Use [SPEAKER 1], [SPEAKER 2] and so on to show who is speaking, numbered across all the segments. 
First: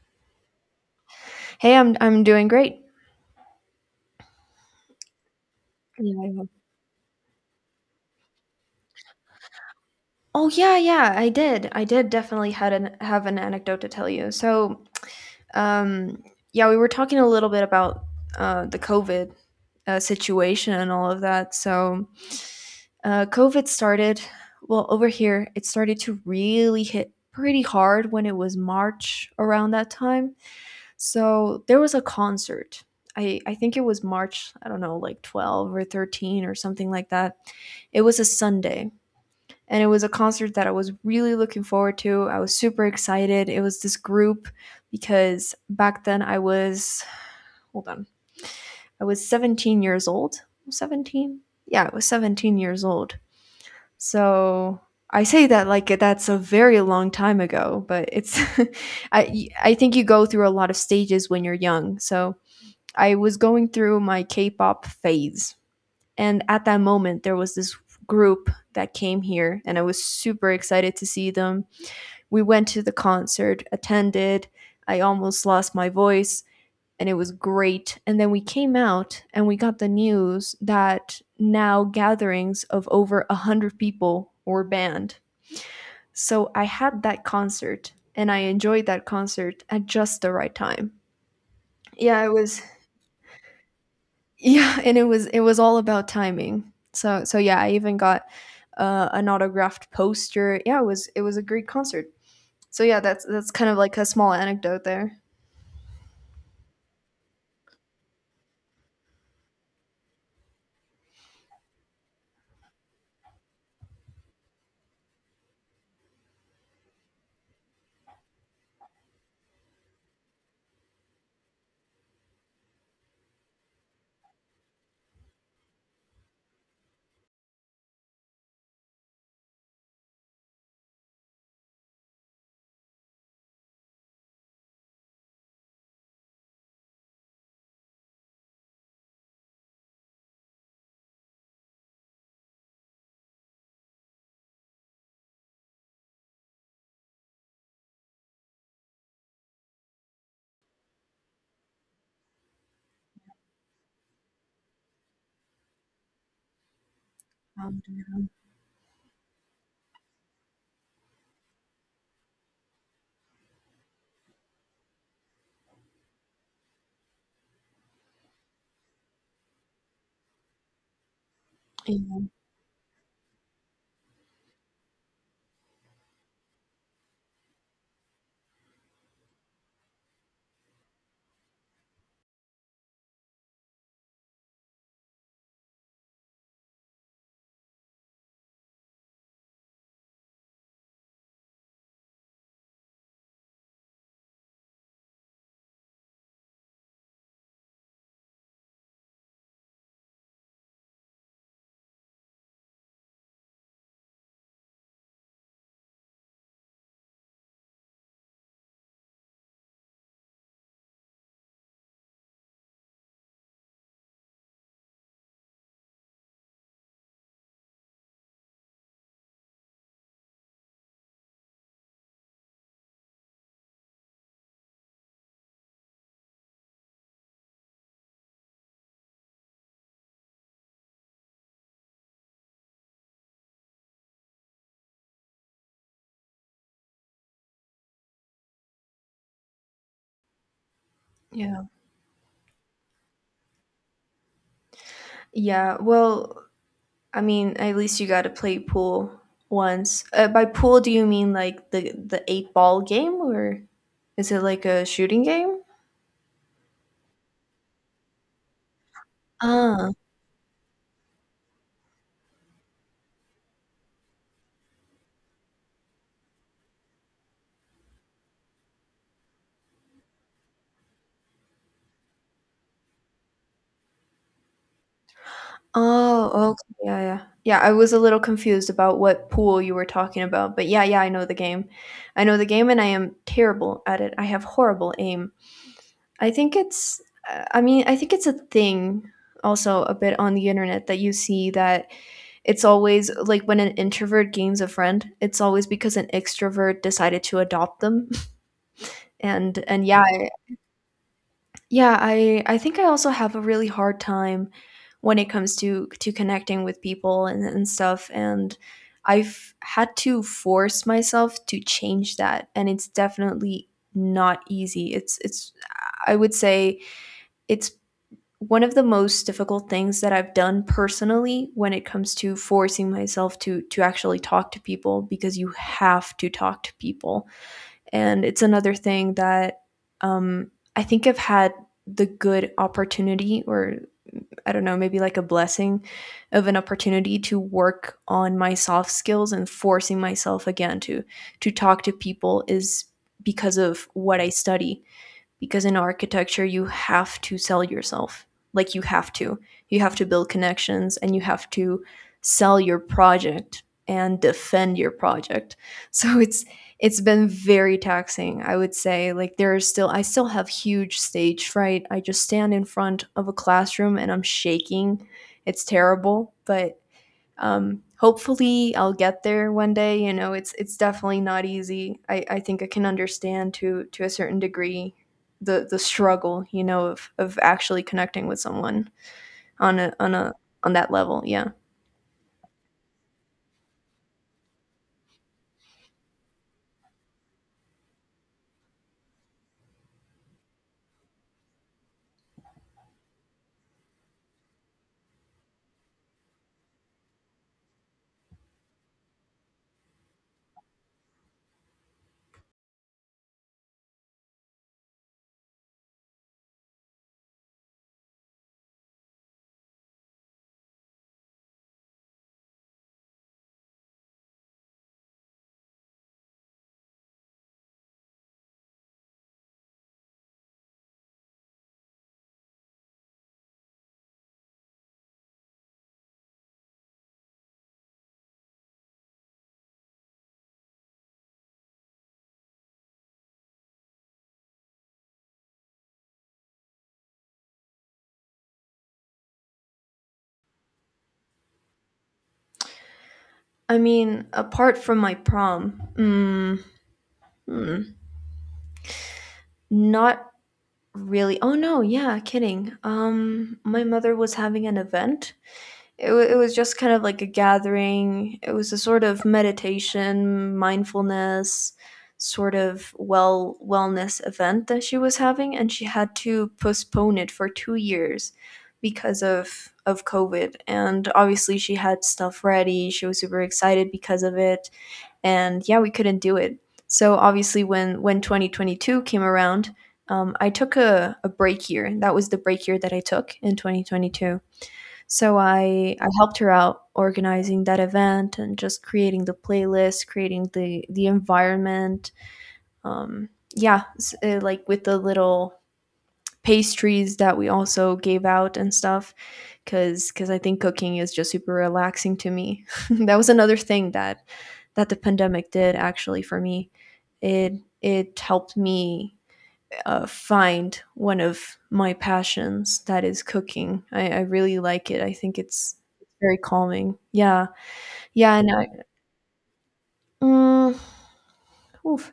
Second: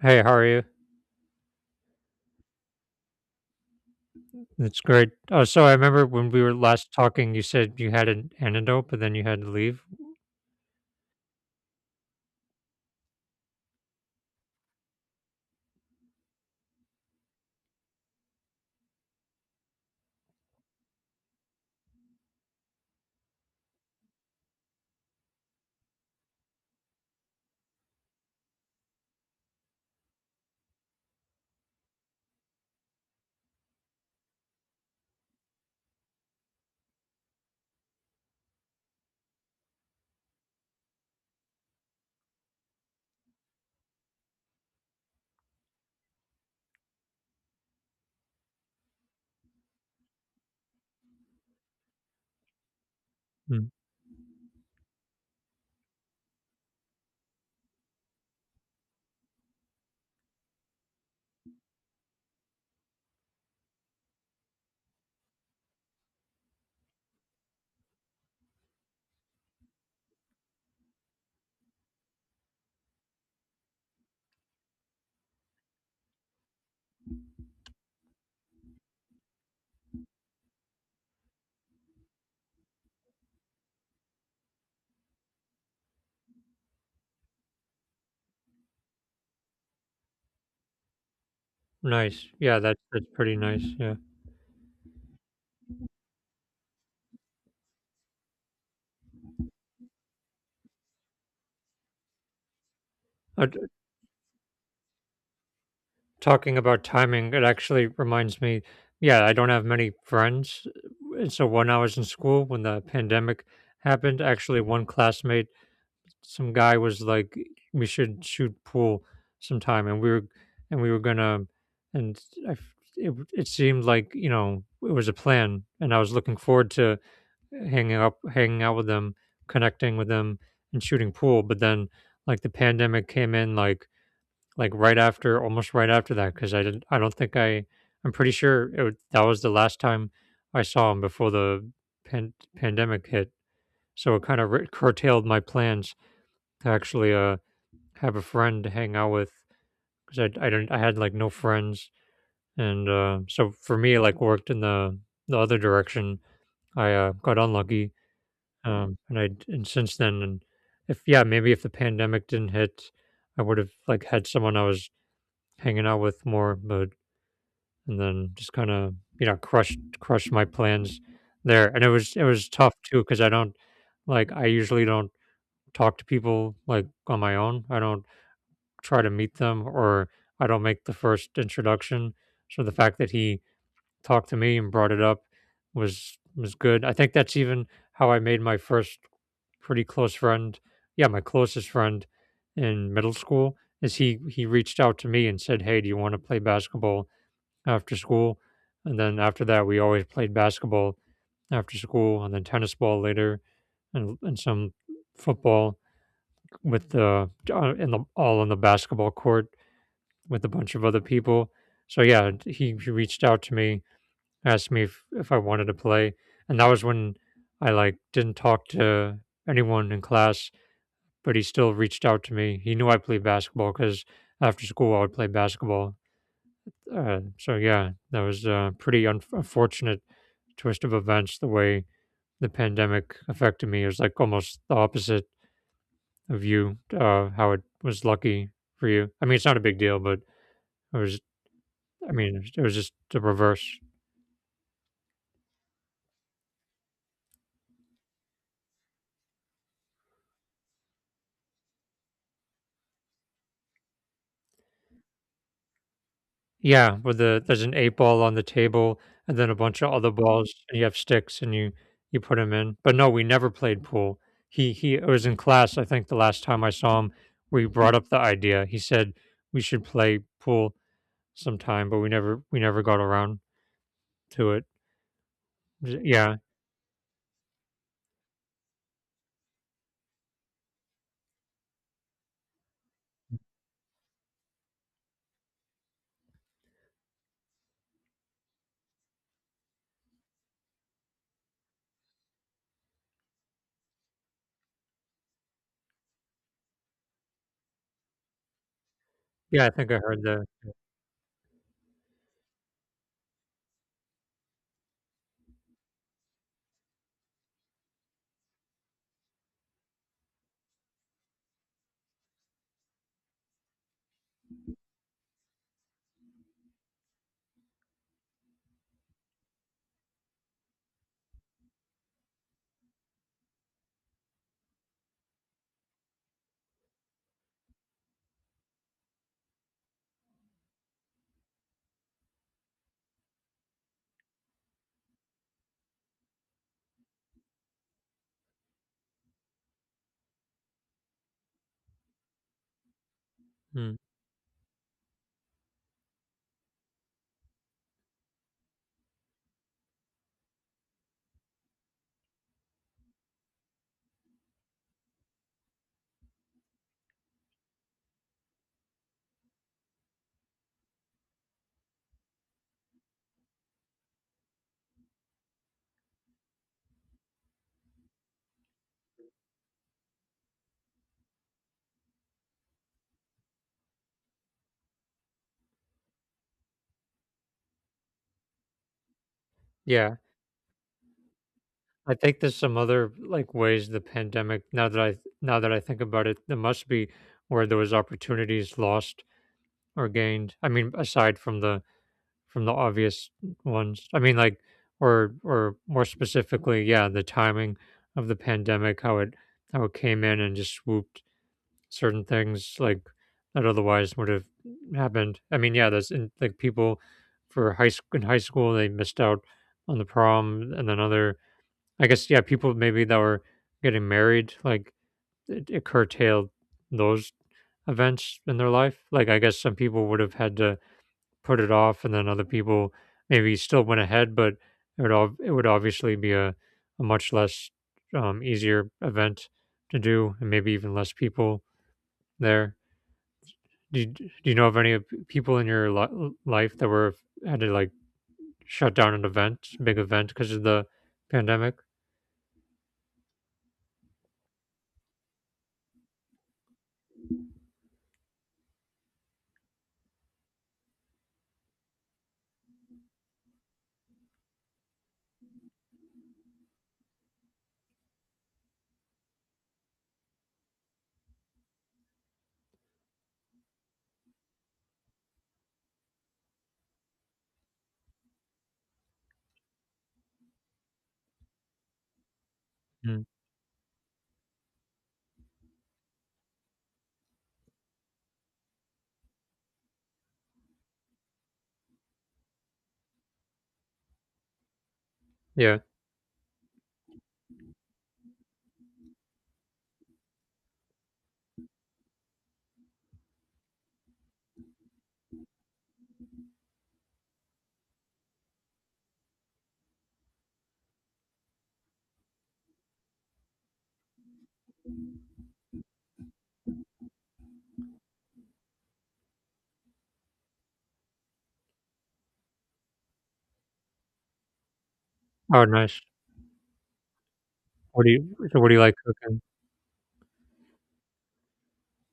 [SPEAKER 1] Hey, how are you?
[SPEAKER 2] Hey, I'm doing great.
[SPEAKER 1] That's great. Oh, so I remember
[SPEAKER 2] Yeah, I
[SPEAKER 1] when we
[SPEAKER 2] know.
[SPEAKER 1] were last talking, you said you had an antidote, but then you had to leave.
[SPEAKER 2] Oh yeah, yeah, I did. I did definitely had an have an anecdote to tell you. So, um, yeah, we were talking a little bit about the COVID situation and all of that. So, COVID started, well, over here, it started to really hit pretty hard when it was March around that time. So there was a concert. I think it was March, I don't know, like 12 or 13 or something like that. It was a Sunday, and it was a concert that I was really looking forward to. I was super excited. It was this group because back then I was hold on. I was 17 years old. 17? Yeah, I was 17 years old.
[SPEAKER 1] Mm.
[SPEAKER 2] So I say that like that's a very long time ago, but it's I think you go through a lot of stages when you're young. So I was going through my K-pop phase. And at that moment there was this group that came here and I was super excited to see them. We went to the concert, attended. I almost lost my voice, and it was great. And then we came out and we got the news that now gatherings of over 100 people were banned. So I had that concert and I enjoyed that concert at just the right time. Yeah,
[SPEAKER 1] Nice.
[SPEAKER 2] it
[SPEAKER 1] Yeah,
[SPEAKER 2] was
[SPEAKER 1] that's pretty nice. Yeah.
[SPEAKER 2] yeah, and it was all about timing. So, yeah, I even got an autographed poster. Yeah, it was a great concert. So yeah, that's
[SPEAKER 1] Uh,
[SPEAKER 2] that's
[SPEAKER 1] t-
[SPEAKER 2] kind of like a small anecdote there.
[SPEAKER 1] Talking about timing, it actually reminds me. Yeah, I don't have many friends. So when I was in school, when the pandemic happened, actually one classmate, some guy, was like, "We should shoot pool sometime," and we were gonna, and I f it seemed like it was a plan, and I was looking forward to hanging out with them, connecting with them, and shooting pool. But then like the pandemic came in like right after, almost right after that, because I didn't, I don't think I, I'm pretty sure that was the last time I saw him before the pandemic hit. So it kind of curtailed my plans to actually have a friend to hang out with, because I had like no friends, and so for me it like worked in the other direction. I got
[SPEAKER 2] Um,
[SPEAKER 1] unlucky, and since then, and if yeah, maybe if the pandemic didn't hit, I would have like had someone I was hanging out with more, but and then just kind of crushed my plans there, and it was it
[SPEAKER 2] Yeah.
[SPEAKER 1] was tough too, because I usually don't talk to people like on my own. I don't try to meet them, or I don't make the first introduction. So the fact that he talked to me and brought it up was good. I think that's even how I made my first pretty close friend. Yeah, my closest friend in middle school, is he reached out to me and said, "Hey, do you want to play basketball after school?" And then after that, we always played basketball after school, and then tennis ball later, and some football with the in the all on the basketball court with a bunch of other people. So yeah, he reached out to me, asked me if I wanted to play, and that was when I like didn't talk to anyone in class, but he still reached out to me. He knew I played basketball because after school I would play basketball. So yeah, that was a pretty unfortunate twist of events. The way the pandemic affected me, it was like almost the opposite of you. How it was lucky for you. I mean, it's not a big deal, but it was.
[SPEAKER 2] Yeah.
[SPEAKER 1] I mean, it was just the reverse.
[SPEAKER 2] Yeah, well, I mean, at least you got to play pool once. By pool, do you mean like the eight ball game, or is it like a shooting game?
[SPEAKER 1] Yeah, where there's an eight ball on the table and then a bunch
[SPEAKER 2] Ah.
[SPEAKER 1] of other balls, and you have sticks and you put them in. But no, we never played pool. He was in class, I think the last time I saw him, we brought up the idea. He said we should play pool sometime, but we never got around to it. Yeah.
[SPEAKER 2] Oh. Okay. Yeah. Yeah. Yeah, I was a little confused about what pool you were talking about, but yeah. Yeah, I know the game. I know the game, and I am terrible at it. I have horrible aim. I think it's. I mean, I think it's a thing, also a bit on the internet that you see that, it's always like when an introvert gains a friend, it's always because an extrovert decided to adopt them. And
[SPEAKER 1] Yeah, I
[SPEAKER 2] and
[SPEAKER 1] think I
[SPEAKER 2] yeah,
[SPEAKER 1] heard that.
[SPEAKER 2] yeah, I think I also have a really hard time when it comes to connecting with people and stuff, and I've had to force myself to change that, and it's definitely not easy. It's, I would say, it's one of the most difficult things that I've done personally when it comes to forcing myself to actually talk to people, because you have to talk to people. And it's another thing that I think I've had the good opportunity, or I don't know, maybe like a blessing of an opportunity to work on my soft skills, and forcing myself again to talk to people is because of
[SPEAKER 1] Mm.
[SPEAKER 2] what I study, because in architecture you have to sell yourself, like, you have to build connections and you have to sell your project and defend your project. So it's been very taxing, I would say. Like, there are still I still have huge stage fright. I just stand in front of a classroom and I'm shaking. It's terrible, but hopefully I'll get there one day. You know, it's definitely not easy. I think I can understand to a certain degree the struggle, you know, of actually connecting with someone on a
[SPEAKER 1] Yeah.
[SPEAKER 2] on that level. Yeah.
[SPEAKER 1] I think there's some other like ways the pandemic, now that I think about it, there must be, where there was opportunities lost or gained. I mean, aside from the obvious ones. I mean, like, or more specifically, yeah, the timing of the pandemic, how it came in and just swooped certain things like that otherwise would have happened. I mean, yeah, like, people for high school in high school, they missed out on the prom, and then other, I guess, yeah, people maybe that were getting married, like it curtailed those events in their life. Like, I guess some people would have had to put it off, and then other people maybe still went ahead, but it would obviously be a much less easier event to do, and maybe even less people there. Do you know of any of people in your life that were had to like shut down an event, big event, because of the pandemic?
[SPEAKER 2] I mean, apart from my prom, mm, not really. Oh no, yeah, kidding. My mother was having an event. It was just kind of like a gathering. It was a sort of meditation, mindfulness, sort of wellness event that she was having, and she had to postpone it for 2 years because of COVID. And obviously, she had stuff ready. She was
[SPEAKER 1] Mm.
[SPEAKER 2] super excited because of it, and yeah, we couldn't do it. So obviously, when 2022 came around, I took a break year. That was the break year that I took in 2022, so
[SPEAKER 1] Yeah.
[SPEAKER 2] I helped her out organizing that event and just creating the playlist, creating the environment. Um, yeah, like, with the little pastries that we also gave out and stuff, because I think cooking is just super relaxing to me. That was another thing that the pandemic did actually for me. It it helped me find one of my passions, that is, cooking. I really like it. I think
[SPEAKER 1] Oh,
[SPEAKER 2] it's
[SPEAKER 1] nice.
[SPEAKER 2] very calming. Yeah,
[SPEAKER 1] What do you?
[SPEAKER 2] yeah, and
[SPEAKER 1] So, what do you like cooking?
[SPEAKER 2] mm, oof.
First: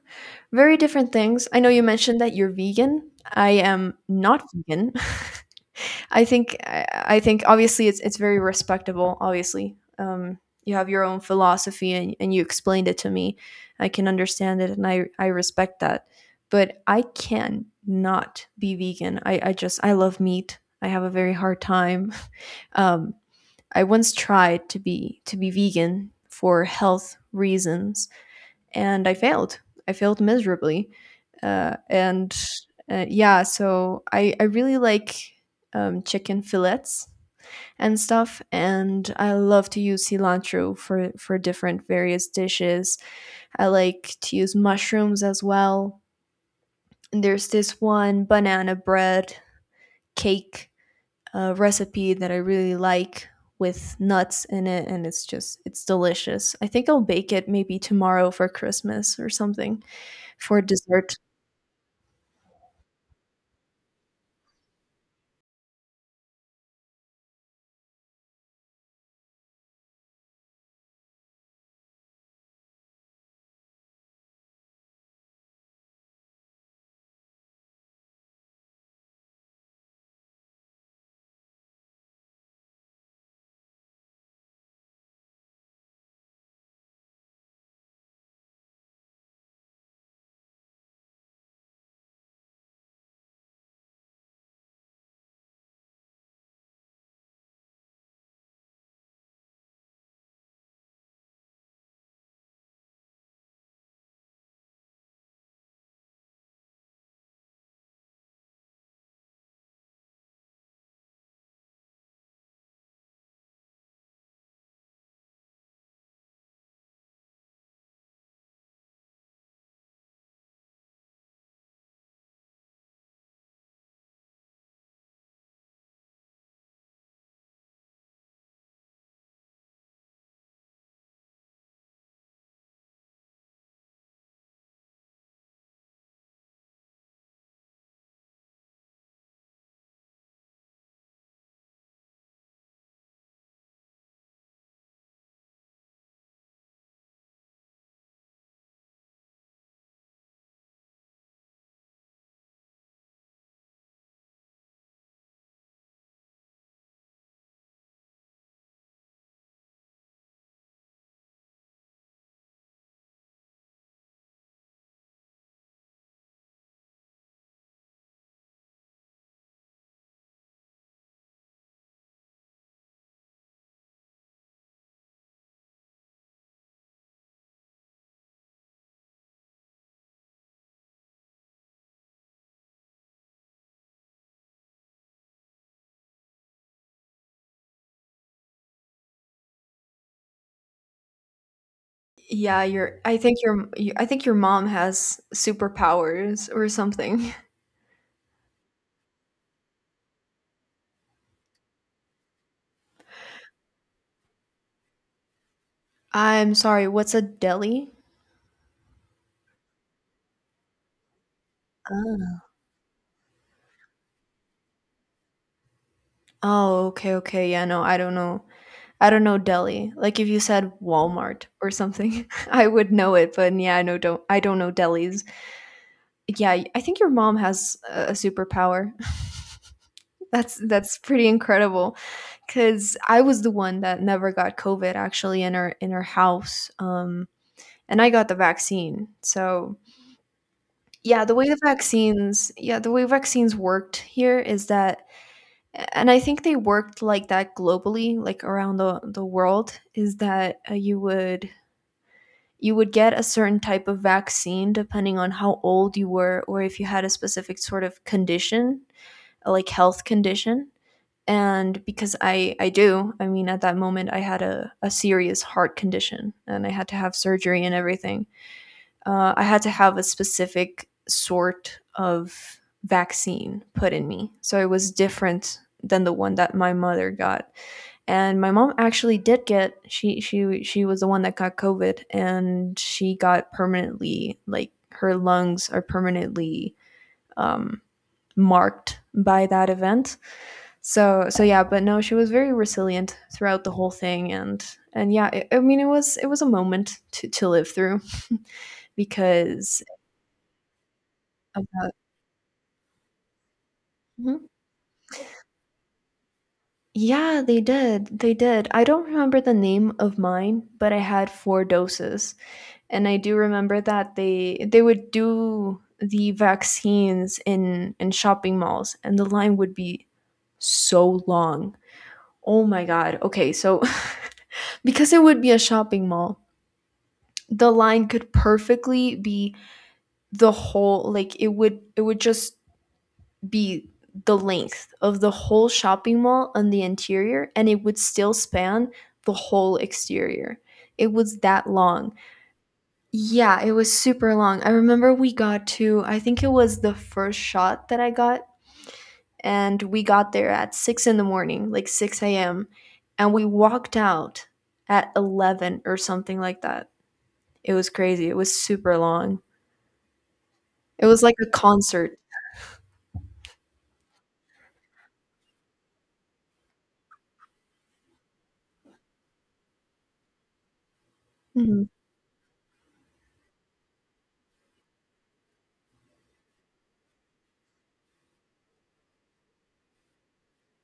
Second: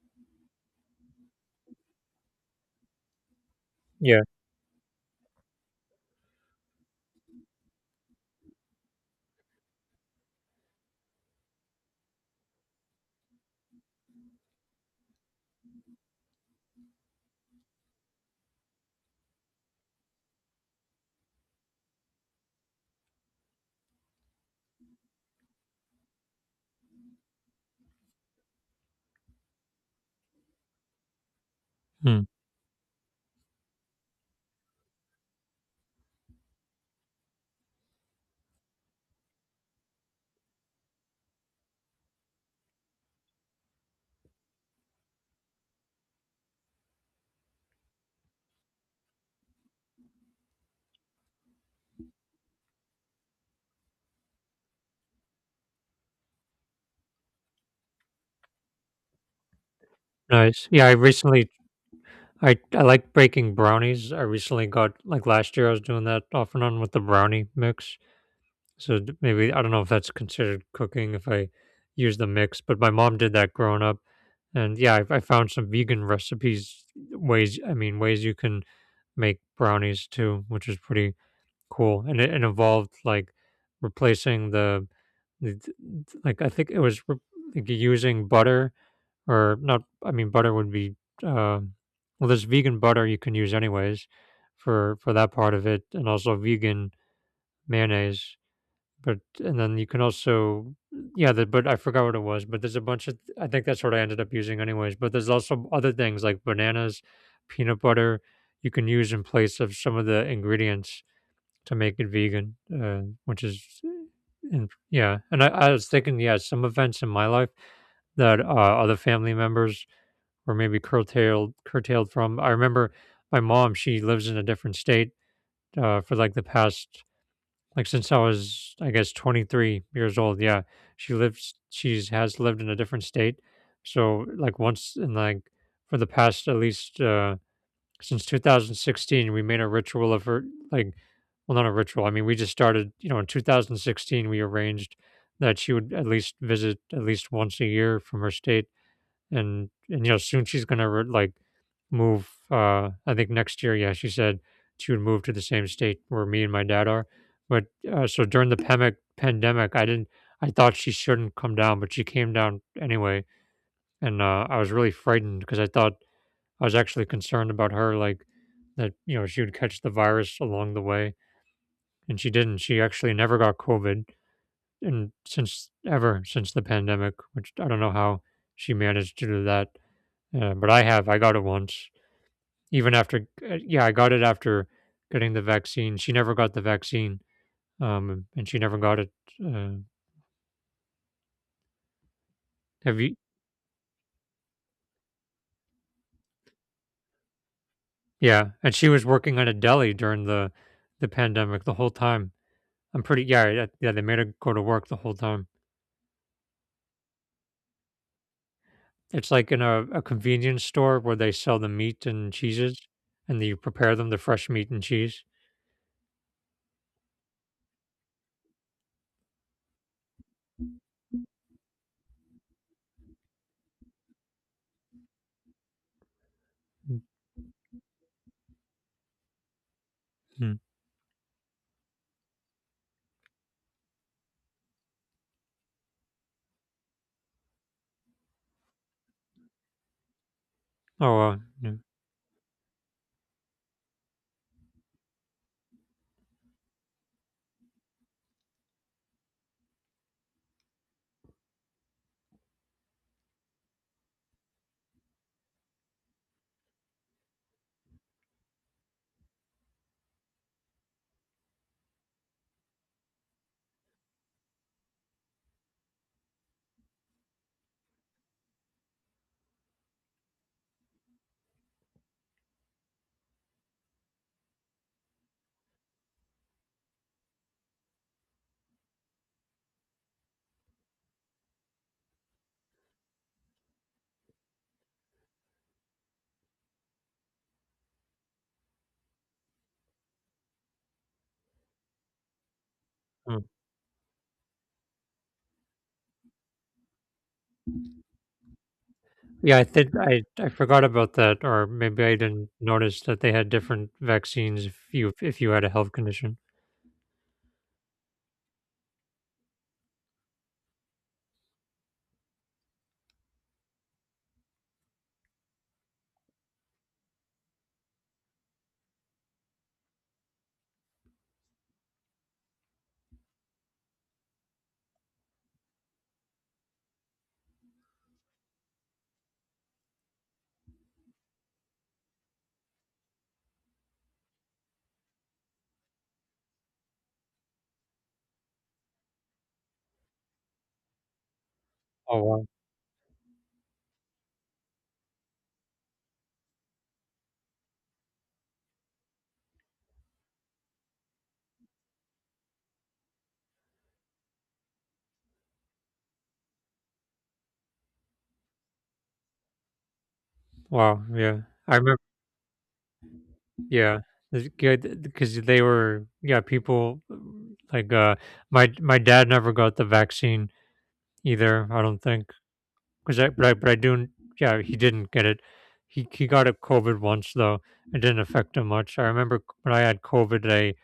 [SPEAKER 2] Very different things. I know you mentioned that you're vegan. I am
[SPEAKER 1] Yeah.
[SPEAKER 2] not vegan. I think I I think obviously it's very respectable. Obviously, you have your own philosophy, and you explained it to me. I can understand it, and I respect that. But I can not be vegan. I just, I love meat. I have a very hard time. Um, I once tried to be vegan for health reasons, and I failed. I failed miserably.
[SPEAKER 1] Mm.
[SPEAKER 2] And yeah, so I really like, chicken fillets and stuff. And I love to use cilantro for different various dishes. I like to use mushrooms as well. And there's this one banana bread cake recipe that I really like, with nuts in it, and it's just it's delicious. I think I'll bake it maybe tomorrow for Christmas or something for
[SPEAKER 1] Nice. Yeah, I
[SPEAKER 2] dessert.
[SPEAKER 1] recently I I like breaking brownies. I recently got, like, last year I was doing that off and on with the brownie mix. So maybe, I don't know if that's considered cooking if I use the mix, but my mom did that growing up. And yeah, I found some vegan recipes, ways. I mean, ways you can make brownies too, which is pretty cool. And it involved like replacing the, like, I think it was like using butter, or not, I mean butter would be, um well, there's vegan butter you can use anyways for that part of it, and also vegan mayonnaise. But and then you can also, yeah, but I forgot what it was, but there's a bunch of, I think that's what I ended up using anyways. But there's also other things, like bananas, peanut butter, you can use in place of some of the ingredients to make it vegan, which is. And yeah, and I was thinking, yeah, some events in my life that, other family members or maybe curtailed from. I remember my mom, she lives in a different state, for like the past, like since I was, I guess, 23 years old. Yeah. She's has lived in a different state. So like once in, like, for the past at least since 2016, we made a ritual of her, like, well, not a ritual. I mean, we just started, in 2016 we arranged that she would at least visit at least once a year from her state, and soon she's gonna like move, I think next year. Yeah, she said she would move to the same state where me and my dad are, but so during the pandemic, I thought she shouldn't come down, but she came down anyway. And I was really frightened, because I was actually concerned about her, like, that she would catch the virus along the way. And she actually never got COVID. And since Ever since the pandemic, which I don't know how she managed to do that. Yeah, but I have. I got it once. Even after, yeah, I got it after getting the vaccine. She never got the vaccine, and she never got it. Uh,
[SPEAKER 2] Yeah,
[SPEAKER 1] have
[SPEAKER 2] your
[SPEAKER 1] you?
[SPEAKER 2] I think your you- I think your mom has superpowers or something.
[SPEAKER 1] Yeah, and she was working at a deli during the pandemic the whole time. I'm pretty. Yeah, yeah, yeah, they made her go to work the whole time.
[SPEAKER 2] I'm sorry, what's a deli?
[SPEAKER 1] It's like in a convenience store where they sell the meat and
[SPEAKER 2] Ah.
[SPEAKER 1] cheeses, and you prepare them, the fresh meat and cheese.
[SPEAKER 2] Oh, okay, okay. Yeah, no, I don't know. I don't know deli. Like, if you said Walmart or something, I would know it, but yeah, I don't know delis. Yeah, I think your mom has a superpower.
[SPEAKER 1] Mhm.
[SPEAKER 2] That's pretty incredible because I was the one that never got COVID, actually, in her house, and I got the vaccine. So.
[SPEAKER 1] Oh,
[SPEAKER 2] Yeah,
[SPEAKER 1] wow.
[SPEAKER 2] the way the
[SPEAKER 1] Yeah.
[SPEAKER 2] vaccines yeah, the way vaccines worked here is that, and I think they worked like that globally, like around the world, is that you would get a certain type of vaccine depending on how old you were, or if you had a specific sort of condition, like, health condition. And because I do, I mean at that moment I had a serious heart condition and I had to have surgery and everything, I had to have a specific sort of vaccine put in me. So it was different than the one that my mother got. And my mom actually did get she was the one that got COVID, and she got permanently, like, her lungs are permanently um, marked by that event. So so yeah, but no, she was very resilient
[SPEAKER 1] Oh.
[SPEAKER 2] throughout the whole thing, and yeah, I mean, it was a moment to live through.
[SPEAKER 1] Yeah, I
[SPEAKER 2] Because
[SPEAKER 1] think I forgot about that, or
[SPEAKER 2] of.
[SPEAKER 1] maybe I didn't notice that they had different
[SPEAKER 2] Mhm.
[SPEAKER 1] vaccines if you had a health condition.
[SPEAKER 2] Yeah, they did. I don't remember the name of mine, but I had four doses. And I do remember that they would do the vaccines in shopping malls, and the line would be so long. Oh my god, okay, so because it would be a shopping mall, the line could perfectly be the whole, like, it would just be the length of the whole shopping mall on the interior, and it would still span the whole exterior. It was that long.
[SPEAKER 1] Oh, wow,
[SPEAKER 2] Yeah, it was super long. I remember we got to, I think it was the first shot that I got, and we got there at 6 in the morning, like 6 a.m., and we walked out at 11 or something like that. It was crazy. It was super long.
[SPEAKER 1] wow,
[SPEAKER 2] It was like
[SPEAKER 1] yeah.
[SPEAKER 2] a
[SPEAKER 1] I remember,
[SPEAKER 2] concert.
[SPEAKER 1] yeah, it's good, because they were, yeah, people like, my dad never got the vaccine either. I
[SPEAKER 2] Mhm,
[SPEAKER 1] don't think. But I do. Yeah, he didn't get it. He got it, COVID once though. It didn't affect him much. I remember, when I had COVID, I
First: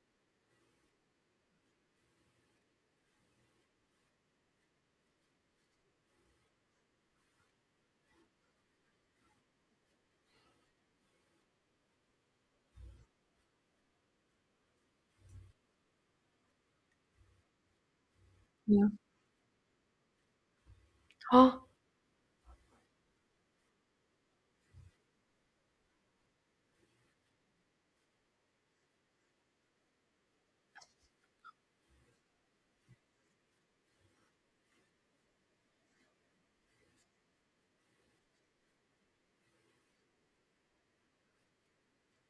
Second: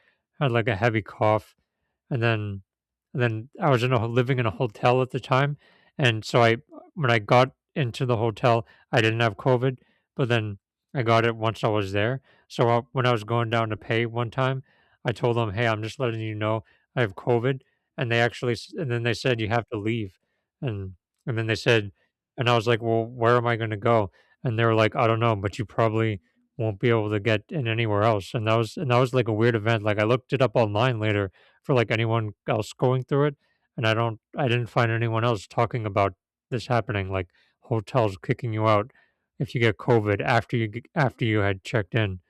[SPEAKER 1] had like a heavy cough, and then and then I was in a living in a hotel at the time, and so, I when I got into the hotel, I didn't have COVID, but then I got it once I was there. When I was going down to pay one time, I told them, "Hey, I'm just letting you know I have COVID," and
[SPEAKER 2] yeah.
[SPEAKER 1] and then they said you have to leave, and and then they
[SPEAKER 2] Oh,
[SPEAKER 1] said, and I was like, "Well, where am I going to go?" And they were like, "I don't know, but you probably won't be able to get in anywhere else." And that was like a weird event. Like, I looked it up online later for, like, anyone else going through it, and I didn't find anyone else talking about this happening, like, hotels kicking you out if you get covid after you had checked in.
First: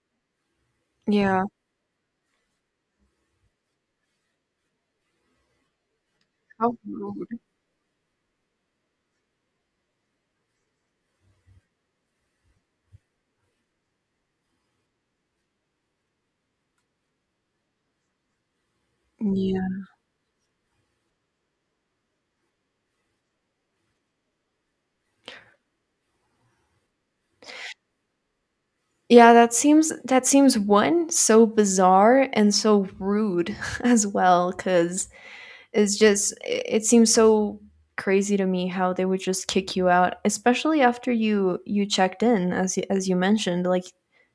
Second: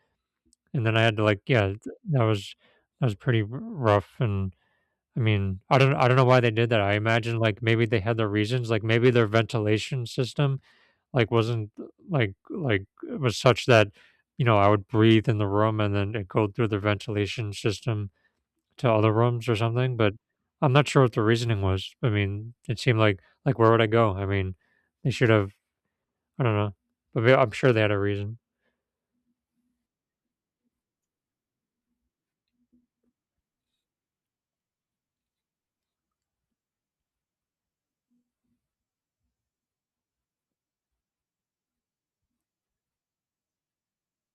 [SPEAKER 1] And then I had to like
[SPEAKER 2] yeah.
[SPEAKER 1] yeah th- that was that was pretty rough, and I mean, I don't know why they did
[SPEAKER 2] How
[SPEAKER 1] that. I imagine,
[SPEAKER 2] rude.
[SPEAKER 1] like, maybe they had their reasons, like, maybe their ventilation system, like, wasn't, like it was such that, you know, I would breathe in the room and then it go through the ventilation system to other rooms or
[SPEAKER 2] Yeah.
[SPEAKER 1] something. But I'm not sure what the reasoning was. I mean, it seemed like, where would I go? I mean, they should have. I don't know, but I'm sure they had a reason.
[SPEAKER 2] Yeah, that seems, 1, so bizarre and so rude as well. Because it's just I it seems so crazy to me how they would just kick you out, especially after you checked in, as you mentioned. Like,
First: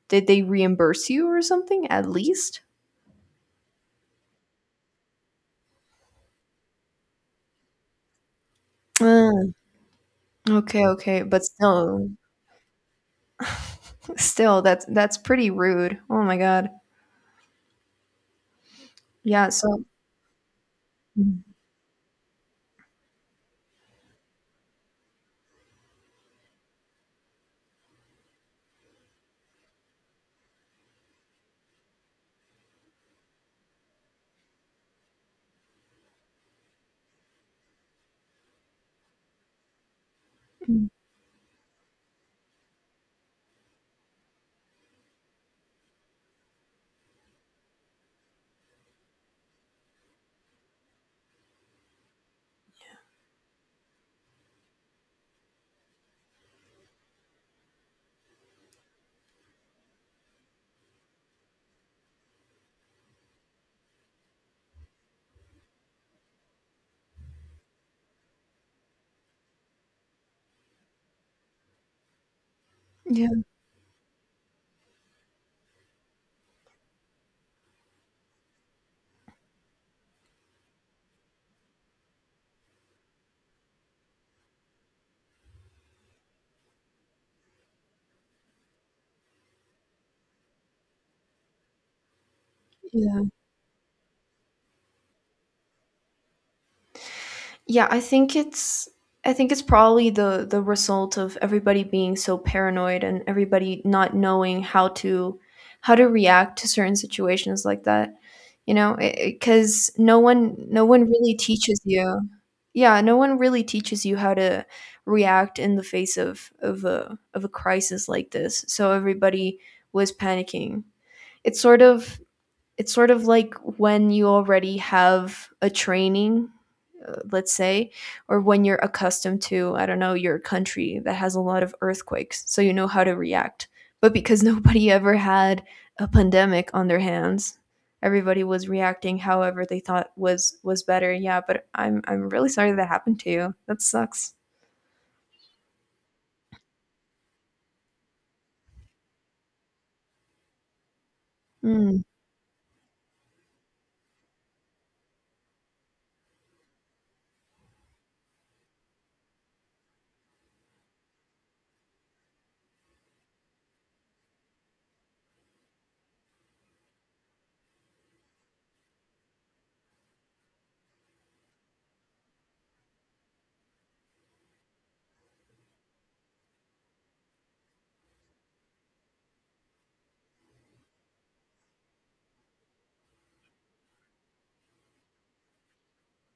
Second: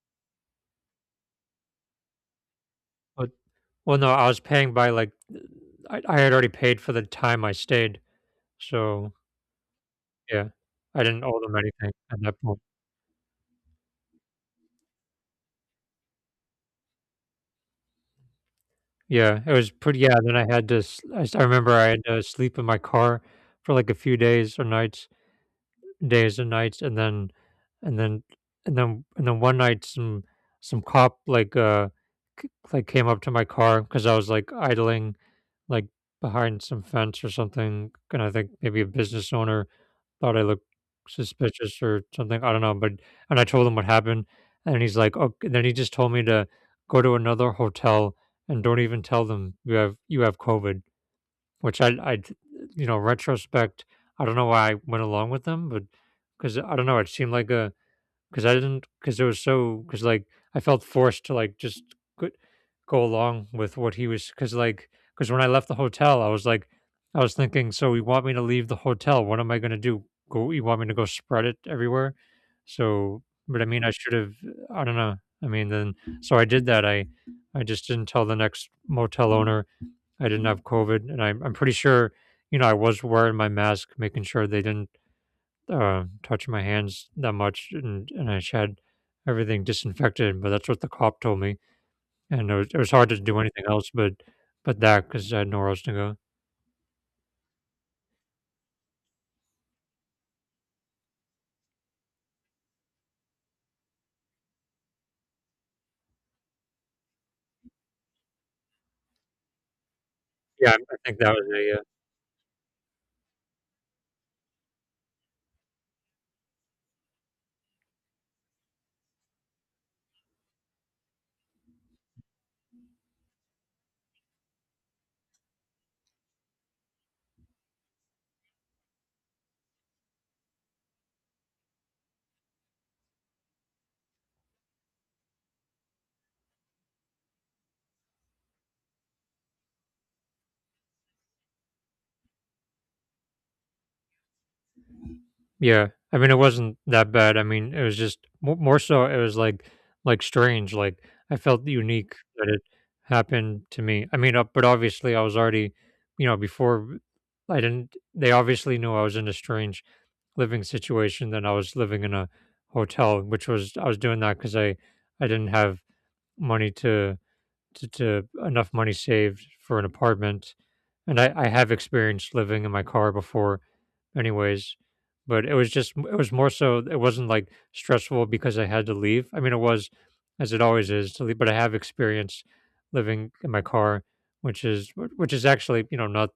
[SPEAKER 2] did they reimburse you or something at least?
[SPEAKER 1] But, well, no, I was paying by, like, I had already paid for the time I stayed, so
[SPEAKER 2] Mm,
[SPEAKER 1] yeah,
[SPEAKER 2] okay,
[SPEAKER 1] I
[SPEAKER 2] okay,
[SPEAKER 1] didn't owe
[SPEAKER 2] but
[SPEAKER 1] them anything
[SPEAKER 2] still,
[SPEAKER 1] at that point.
[SPEAKER 2] still, that's pretty rude. Oh my god.
[SPEAKER 1] Yeah,
[SPEAKER 2] Yeah,
[SPEAKER 1] it was
[SPEAKER 2] so.
[SPEAKER 1] pretty. Yeah, then I had to. I
[SPEAKER 2] Mm,
[SPEAKER 1] remember I had to sleep in my car for, like, a few days or nights, days and nights, and then and then one night, some cop, like, came up to my car because I was, like, idling, like, behind some fence or something, and I think maybe a business owner thought I looked
[SPEAKER 2] mm.
[SPEAKER 1] suspicious or something. I don't know. But and I told him what happened, and he's like, okay, then he just told me to go to another hotel and don't even tell them you have COVID, which I, you know, retrospect, I don't know why I went along with them. But, because I don't know, it seemed like a, because I didn't, because it was so, because, like, I felt forced to, like, just go, go along with what he was, because, like, because when I left the hotel, I was like, I was thinking, so you want me to leave the hotel? What am I gonna do? Go? You want me to go spread it everywhere? So,
[SPEAKER 2] Yeah,
[SPEAKER 1] but, I mean, I should have. I don't know. I mean, then, so I did that. I just didn't tell the next motel owner I didn't have COVID, and I'm pretty sure, you know, I was wearing my mask, making sure they didn't, touch my hands that much, and I had everything disinfected. But that's what the cop told me, and it was hard to
[SPEAKER 2] yeah.
[SPEAKER 1] do anything else, but that, because I had nowhere else to go.
[SPEAKER 2] Yeah, I think it's probably the result of everybody being so paranoid, and everybody not knowing how to react to certain situations like that. You know, because no one
[SPEAKER 1] Yeah, I
[SPEAKER 2] no
[SPEAKER 1] I
[SPEAKER 2] one
[SPEAKER 1] think that
[SPEAKER 2] really
[SPEAKER 1] was a uh.
[SPEAKER 2] teaches you. Yeah, no one really teaches you how to react in the face of a crisis like this. So everybody was panicking. It's sort of it's sort of like when you already have a training, let's say, or when you're accustomed to, I don't know, your country that has a lot of earthquakes, so you know how to react. But because nobody ever had a pandemic on their hands, everybody was reacting however they thought was better. Yeah, but I'm really sorry that happened to you. That sucks.
[SPEAKER 1] Yeah, I mean, it wasn't that bad. I mean, it was just mo more so it was, like, strange, like, I felt
[SPEAKER 2] Mm.
[SPEAKER 1] unique that it happened to me. I mean, but obviously I was already, you know, before, I didn't, they obviously knew I was in a strange living situation than I was living in a hotel, which was, I was doing that because I didn't have money to to enough money saved for an apartment, and I have experienced living in my car before anyways. But it was just, it was more so, it wasn't like stressful because I had to leave. I mean, it was, as it always is, to leave, but I have experience living in my car, which is actually, you know, not,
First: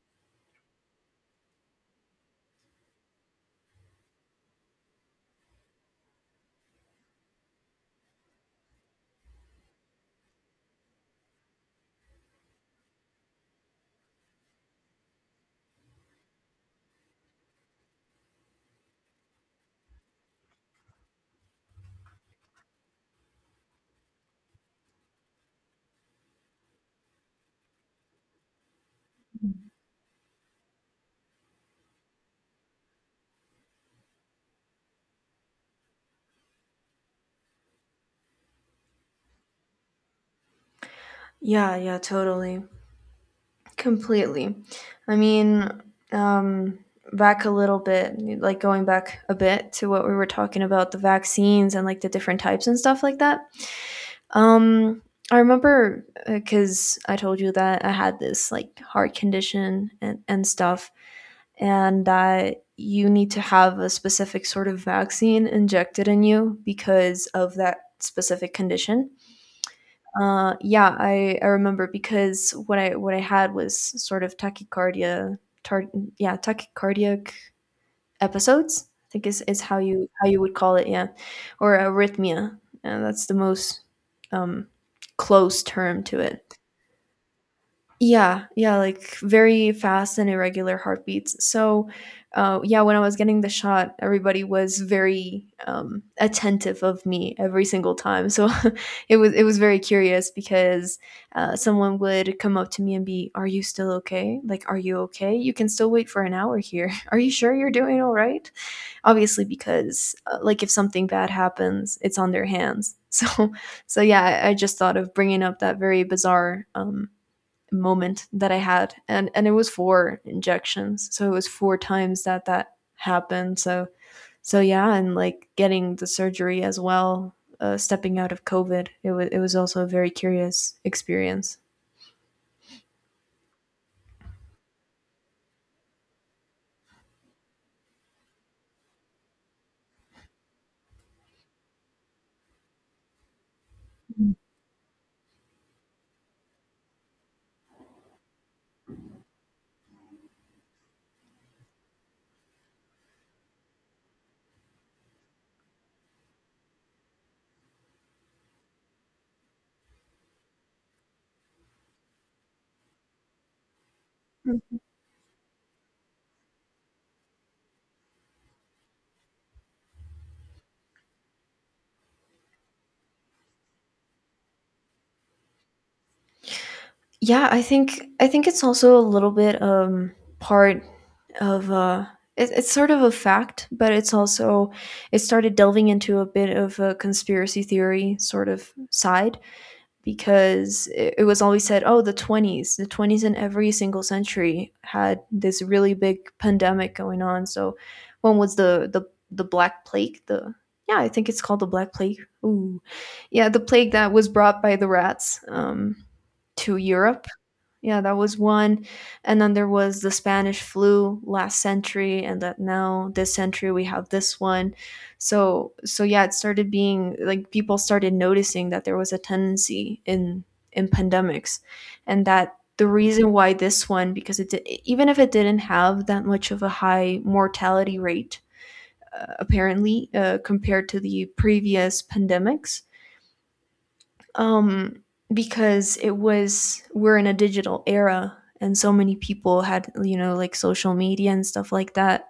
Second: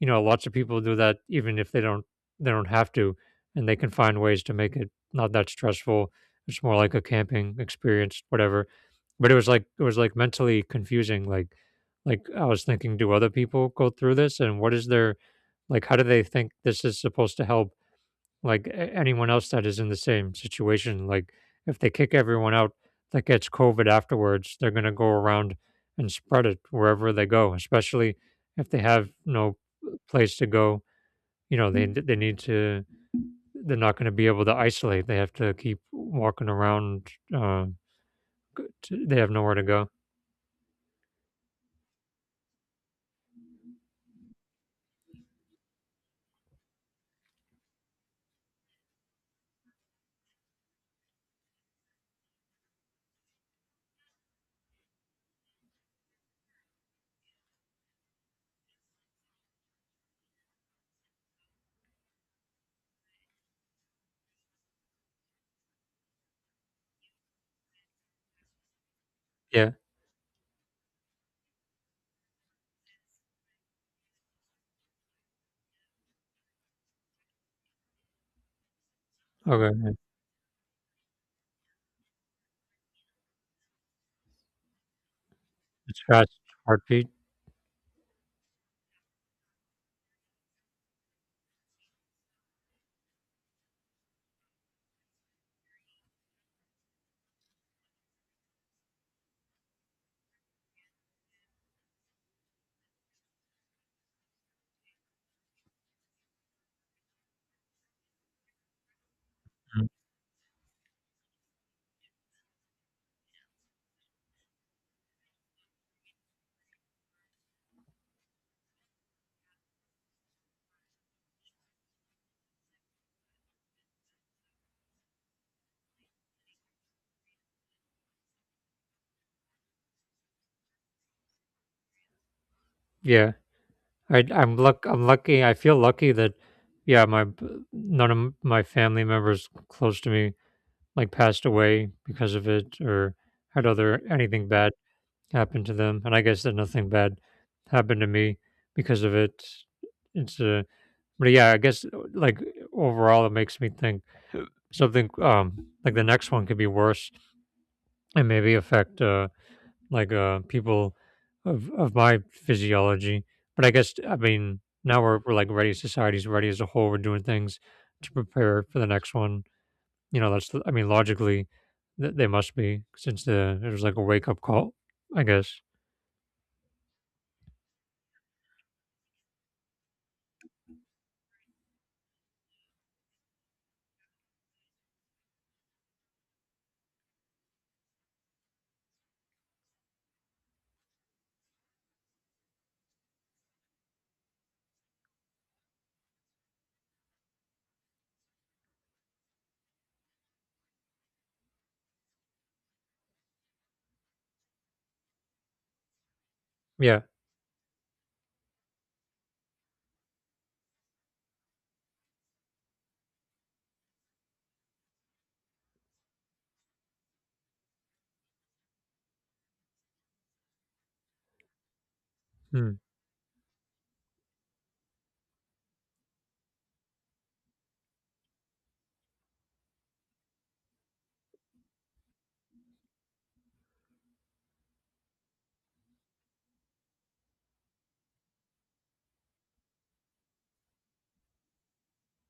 [SPEAKER 1] you know, lots of people do that, even if they don't have to, and they can find ways to make it not that stressful. It's more like a camping experience, whatever. But it was like mentally confusing. Like, I was thinking, do other people go through this, and what is their, like, how do they think this is supposed to help, like, anyone else that is in the same situation? Like, if they kick everyone out that gets COVID afterwards, they're going to go around and spread it wherever they go, especially if they have no place to go. You know, they Mm. they need to. They're not going to be able to isolate. They have to keep walking around. They have nowhere to go.
[SPEAKER 2] Yeah, yeah, totally. Completely. I mean, um, back a little bit, like going back a bit to what we were talking about, the vaccines and like the different types and stuff like that. Um, I remember because I told you that I had this like heart condition and stuff, and that you need to have a specific sort of vaccine injected in you because of that specific condition.
[SPEAKER 1] Yeah.
[SPEAKER 2] Yeah, I remember because what I had was sort of tachycardia, tar- yeah, tachycardiac episodes. I think is how
[SPEAKER 1] Okay.
[SPEAKER 2] you would call it, yeah, or arrhythmia. And that's the most um, close
[SPEAKER 1] It's
[SPEAKER 2] term to
[SPEAKER 1] fast
[SPEAKER 2] it.
[SPEAKER 1] heartbeat.
[SPEAKER 2] Yeah, yeah, like very fast and irregular heartbeats. So, yeah, when I was getting the shot, everybody was very attentive of me every single time. So it was very curious because someone would come up to me and be, "Are you still okay? Like, are you okay? You can still wait for an hour here. Are you sure you're doing all right?" Obviously,
[SPEAKER 1] Mm.
[SPEAKER 2] because like if something bad happens, it's on their hands. So so yeah, I just thought of bringing up that very bizarre. Moment that I had, and it was four injections, so it was four times that that happened. So so yeah, and like getting the surgery as well, stepping out of COVID, it was also a very curious experience.
[SPEAKER 1] Yeah. I'm lucky. I feel lucky that, yeah, none of my family members close to me, like, passed away because of it or had other
[SPEAKER 2] Mhm.
[SPEAKER 1] anything bad happen to them. And I guess that nothing bad happened to me because of it. It's a But yeah, I guess, like, overall it makes me think something, like, the next one could be worse and maybe affect, people of my physiology. But I guess, I mean, now we're like, ready. Society's ready as a whole. We're doing things to prepare for the next one. You know, that's, I mean, logically they must be, since the it was like a wake up call, I guess.
[SPEAKER 2] Yeah, I think it's also a little bit part of it's sort of a fact, but it's also it started delving into a bit of a conspiracy theory sort of side because it was always said, oh, the 20s, the 20s in every single century had this really big pandemic going on. So one was the the Black Plague, the yeah, I think it's called the Black Plague. Ooh, yeah, the plague that was brought by the rats, to
[SPEAKER 1] Yeah.
[SPEAKER 2] Europe. Yeah, that was one. And then there was the Spanish flu last century, and that now this century we have this one. So so yeah, it started being like people started noticing that there was a tendency in pandemics, and that
[SPEAKER 1] Hmm.
[SPEAKER 2] the reason why this one, because it did, even if it didn't have that much of a high mortality rate, apparently, compared to the previous pandemics, um, because it was we're in a digital era and so many people had, you know, like social media and stuff like that.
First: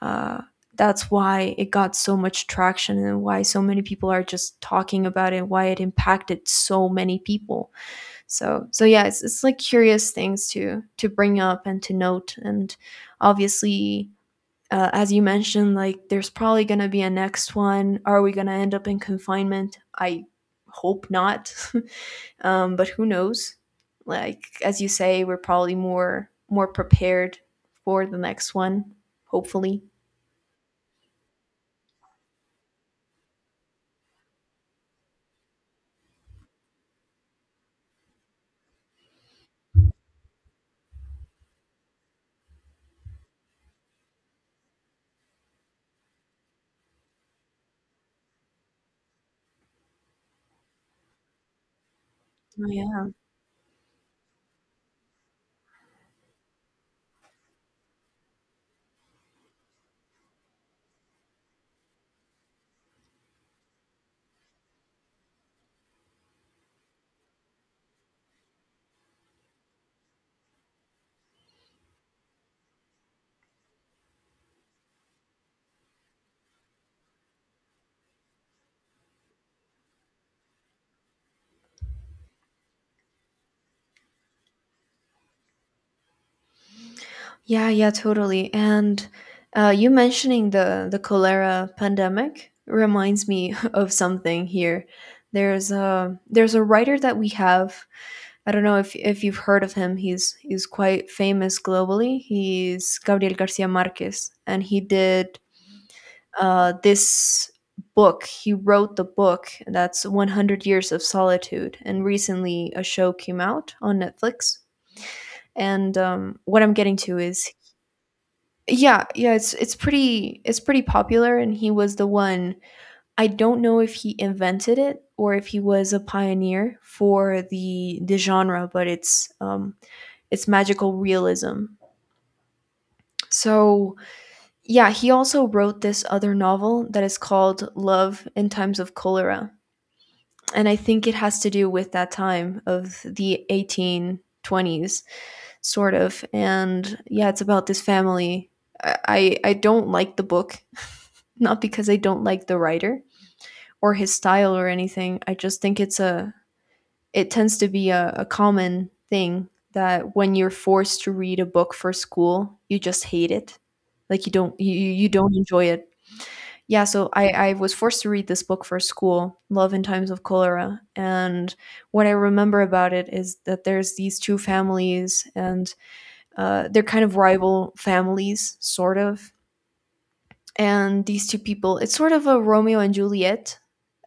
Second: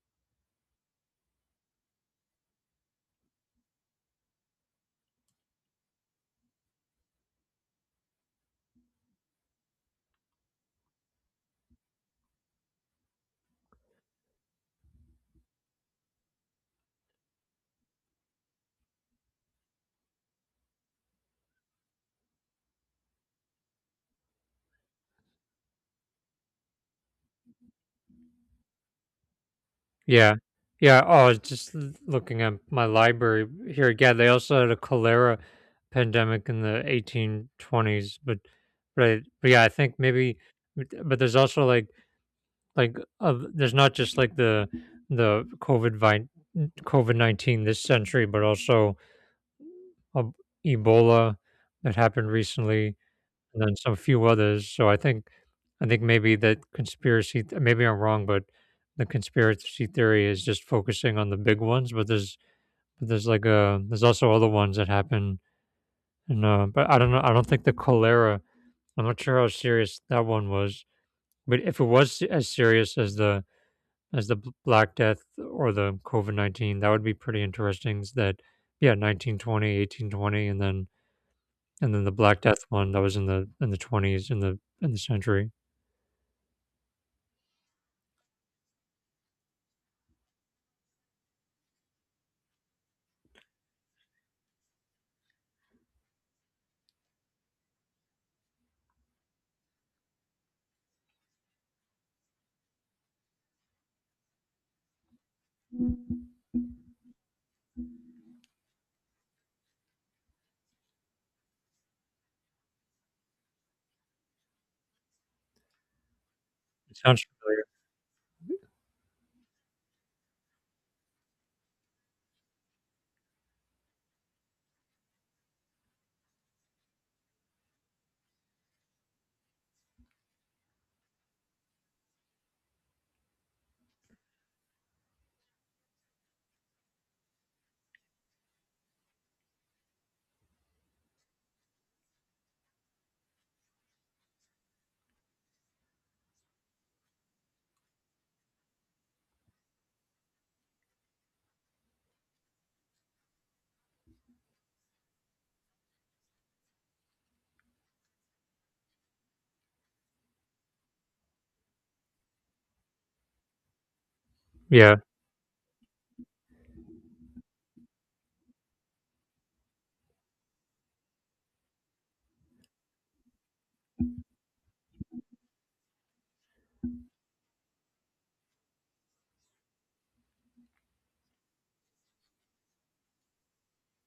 [SPEAKER 2] Uh, that's why it got so much traction and why so many people are just talking about it, why it impacted so many people. So, so yeah, it's like curious things to bring up and to note. And obviously, as you mentioned, like there's probably going to be a next one. Are we going to end up in confinement? I hope not. But who knows? Like as you say, we're probably more prepared for the next one. Hopefully.
[SPEAKER 1] Yeah. Yeah. Oh, I was just looking at my library here. Yeah, they also had a cholera pandemic in the 1820s, but yeah, I think maybe. But there's also, like, there's not just like the COVID 19 this century, but also, uh, Ebola that happened
[SPEAKER 2] Oh,
[SPEAKER 1] recently,
[SPEAKER 2] yeah.
[SPEAKER 1] and then some few others. So I think maybe that conspiracy. Maybe I'm wrong, but the conspiracy theory is just focusing on the big ones. But there's also other ones that happen. And but I don't know. I don't think the cholera. I'm not sure how serious that one was. But if it was as serious as Black Death or the COVID 19, that would be pretty interesting. Is That, yeah, 1920, 1820, and then the Black Death one that was in the 20s in the century.
[SPEAKER 2] Yeah. Yeah. Totally. And you mentioning the cholera pandemic reminds me of something here. There's a writer that we have. I don't know if you've heard of him. He's quite famous globally. He's Gabriel Garcia Marquez, and he did this book. He wrote the book that's 100 Years of Solitude, and recently a show came out on Netflix. And what I'm getting
[SPEAKER 1] It
[SPEAKER 2] to
[SPEAKER 1] sounds
[SPEAKER 2] is,
[SPEAKER 1] familiar.
[SPEAKER 2] yeah, yeah, it's pretty it's pretty popular, and he was the one. I don't know if he invented it or if he was a pioneer for the genre, but it's it's magical realism. So, yeah, he also wrote this other novel that is called Love in Times of Cholera. And I think it has to do with that time of the 1820s, sort of. And yeah, it's about this family. I don't like the book, not because I don't like the writer or his style or anything. I just think it tends to be a common thing that when you're forced to read a book for school, you just hate it. Like
[SPEAKER 1] Yeah.
[SPEAKER 2] you don't enjoy it. Yeah, so I was forced to read this book for school, Love in Times of Cholera. And what I remember about it is that there's these two families, and they're kind of rival families, sort of. And these two people, it's sort of a Romeo and Juliet,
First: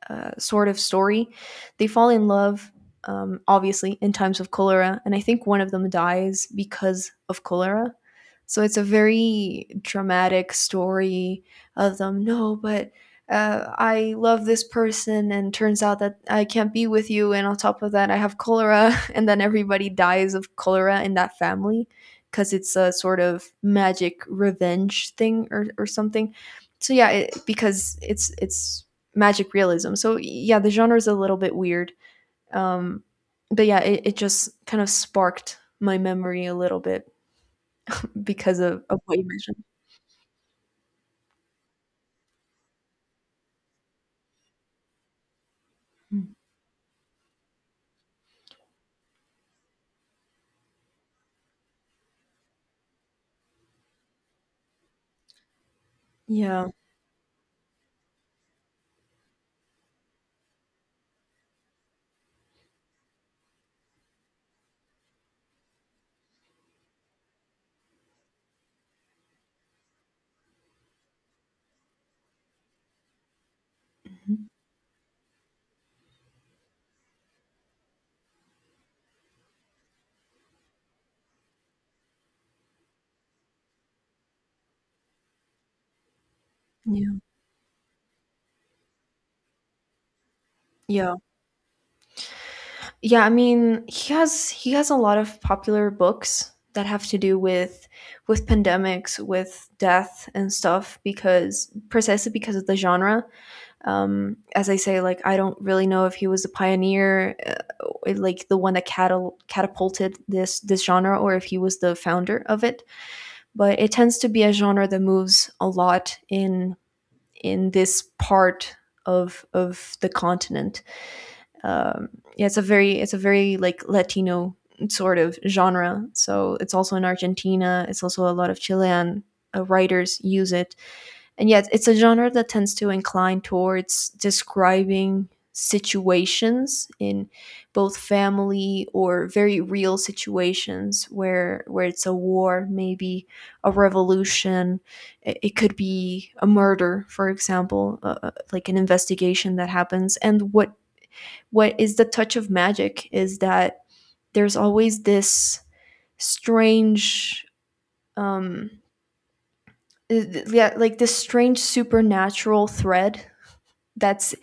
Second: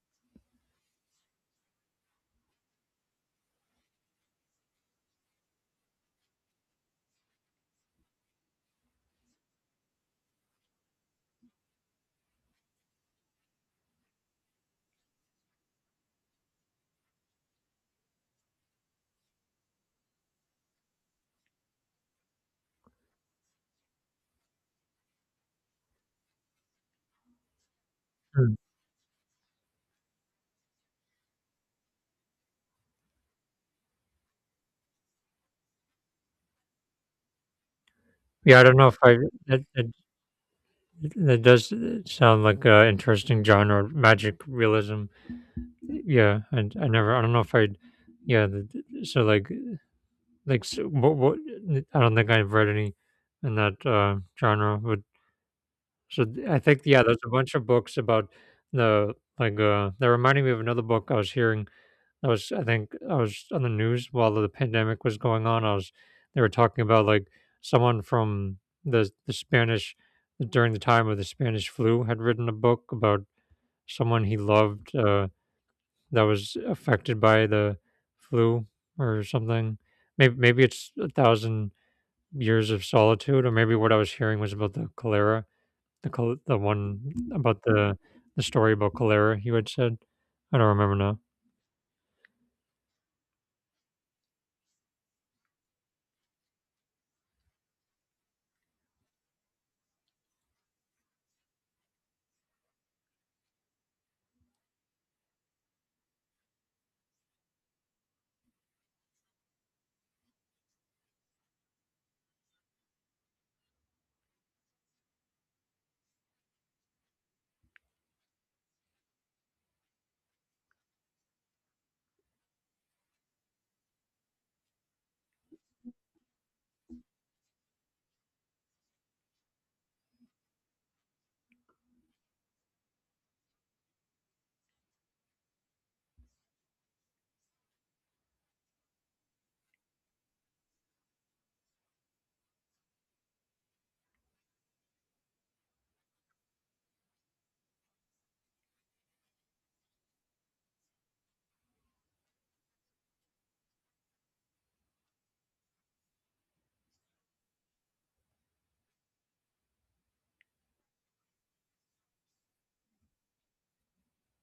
[SPEAKER 2] sort of story. They fall in love, obviously, in times of cholera, and I think one of them dies because of cholera. So it's a very dramatic story of them. No, but I love this person, and turns out that I can't be with you, and on top of that, I have cholera, and then everybody dies of cholera in that family because it's a sort of magic revenge thing, or something. So yeah, because
[SPEAKER 1] Mm.
[SPEAKER 2] it's magic realism. So yeah, the genre is a little bit weird. Um, but yeah, it just kind of sparked my memory a little bit because
[SPEAKER 1] Yeah, I don't know if
[SPEAKER 2] of
[SPEAKER 1] I
[SPEAKER 2] what you mentioned.
[SPEAKER 1] that, that, that does sound like an interesting genre, magic realism.
[SPEAKER 2] Mm.
[SPEAKER 1] Yeah, and I never, I don't know if I, yeah, the, so, like, so, what, I don't think I've read any in that genre. So I
[SPEAKER 2] Yeah.
[SPEAKER 1] think, yeah, there's a bunch of books about the, like, that reminded me of another book. I was hearing I was I think I was on the news while the pandemic was going on. I was They were talking about, like, someone from the Spanish, during the time of the Spanish flu, had written a book about someone he
[SPEAKER 2] Mhm.
[SPEAKER 1] loved, that was affected by the flu or something. Maybe it's a thousand years of solitude, or maybe what I was hearing was about the one
[SPEAKER 2] Yeah.
[SPEAKER 1] about the story about Calera you had said? I don't remember
[SPEAKER 2] Yeah.
[SPEAKER 1] now.
[SPEAKER 2] Yeah, I mean, he has a lot of popular books that have to do with pandemics, with death and stuff, because precisely because of the genre. As I say, like I don't really know if he was a pioneer, like the one that catapulted this genre, or if he was the founder of it. But it tends to be a genre that moves a lot in this part of the continent. Um, yeah, it's a very like Latino sort of genre. So it's also in Argentina. It's also a lot of Chilean writers use it. And yet it's a genre that tends to incline towards describing situations in both family or very real situations where it's a war, maybe a revolution. It could be a murder, for example, like an investigation that happens. And what is the touch of magic is that there's always this strange um yeah, like this strange supernatural thread that's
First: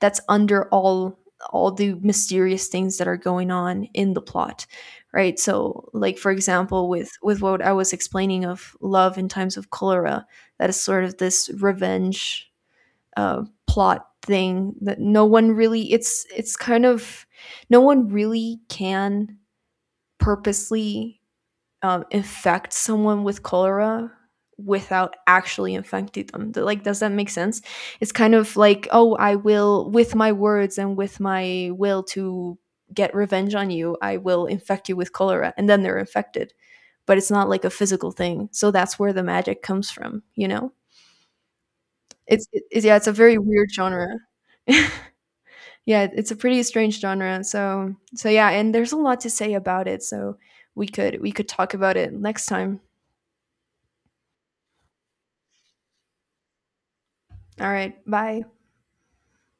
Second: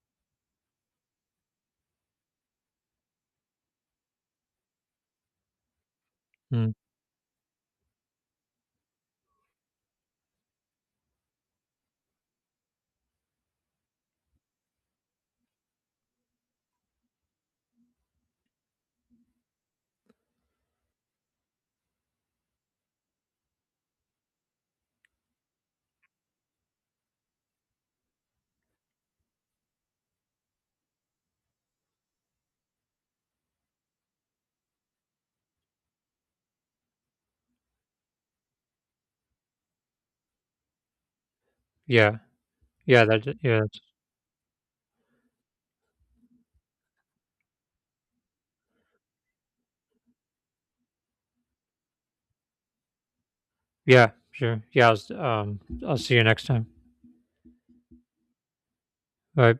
[SPEAKER 2] under all the mysterious things that are going on in the plot, right? So like for
[SPEAKER 1] Mm.
[SPEAKER 2] example with what I was explaining of Love in Times of Cholera, that is sort of this revenge, plot thing that no one really it's kind of no one really can purposely, infect someone with cholera without actually infecting them. Like, does that make sense? It's kind of like, oh, I will, with my words and with my will to get revenge on you, I will infect you with cholera. And then they're infected. But it's not like a physical thing. So that's where the magic comes from, you know?
[SPEAKER 1] Yeah.
[SPEAKER 2] It's, yeah,
[SPEAKER 1] Yeah,
[SPEAKER 2] it's a
[SPEAKER 1] that
[SPEAKER 2] very
[SPEAKER 1] yeah,
[SPEAKER 2] weird genre. yeah, it's a pretty strange genre. So, so yeah, and there's a lot to say about it. So we could talk about it next time.
[SPEAKER 1] yeah, sure. Yeah, I'll see you next time.
[SPEAKER 2] All right. Bye.
[SPEAKER 1] Bye.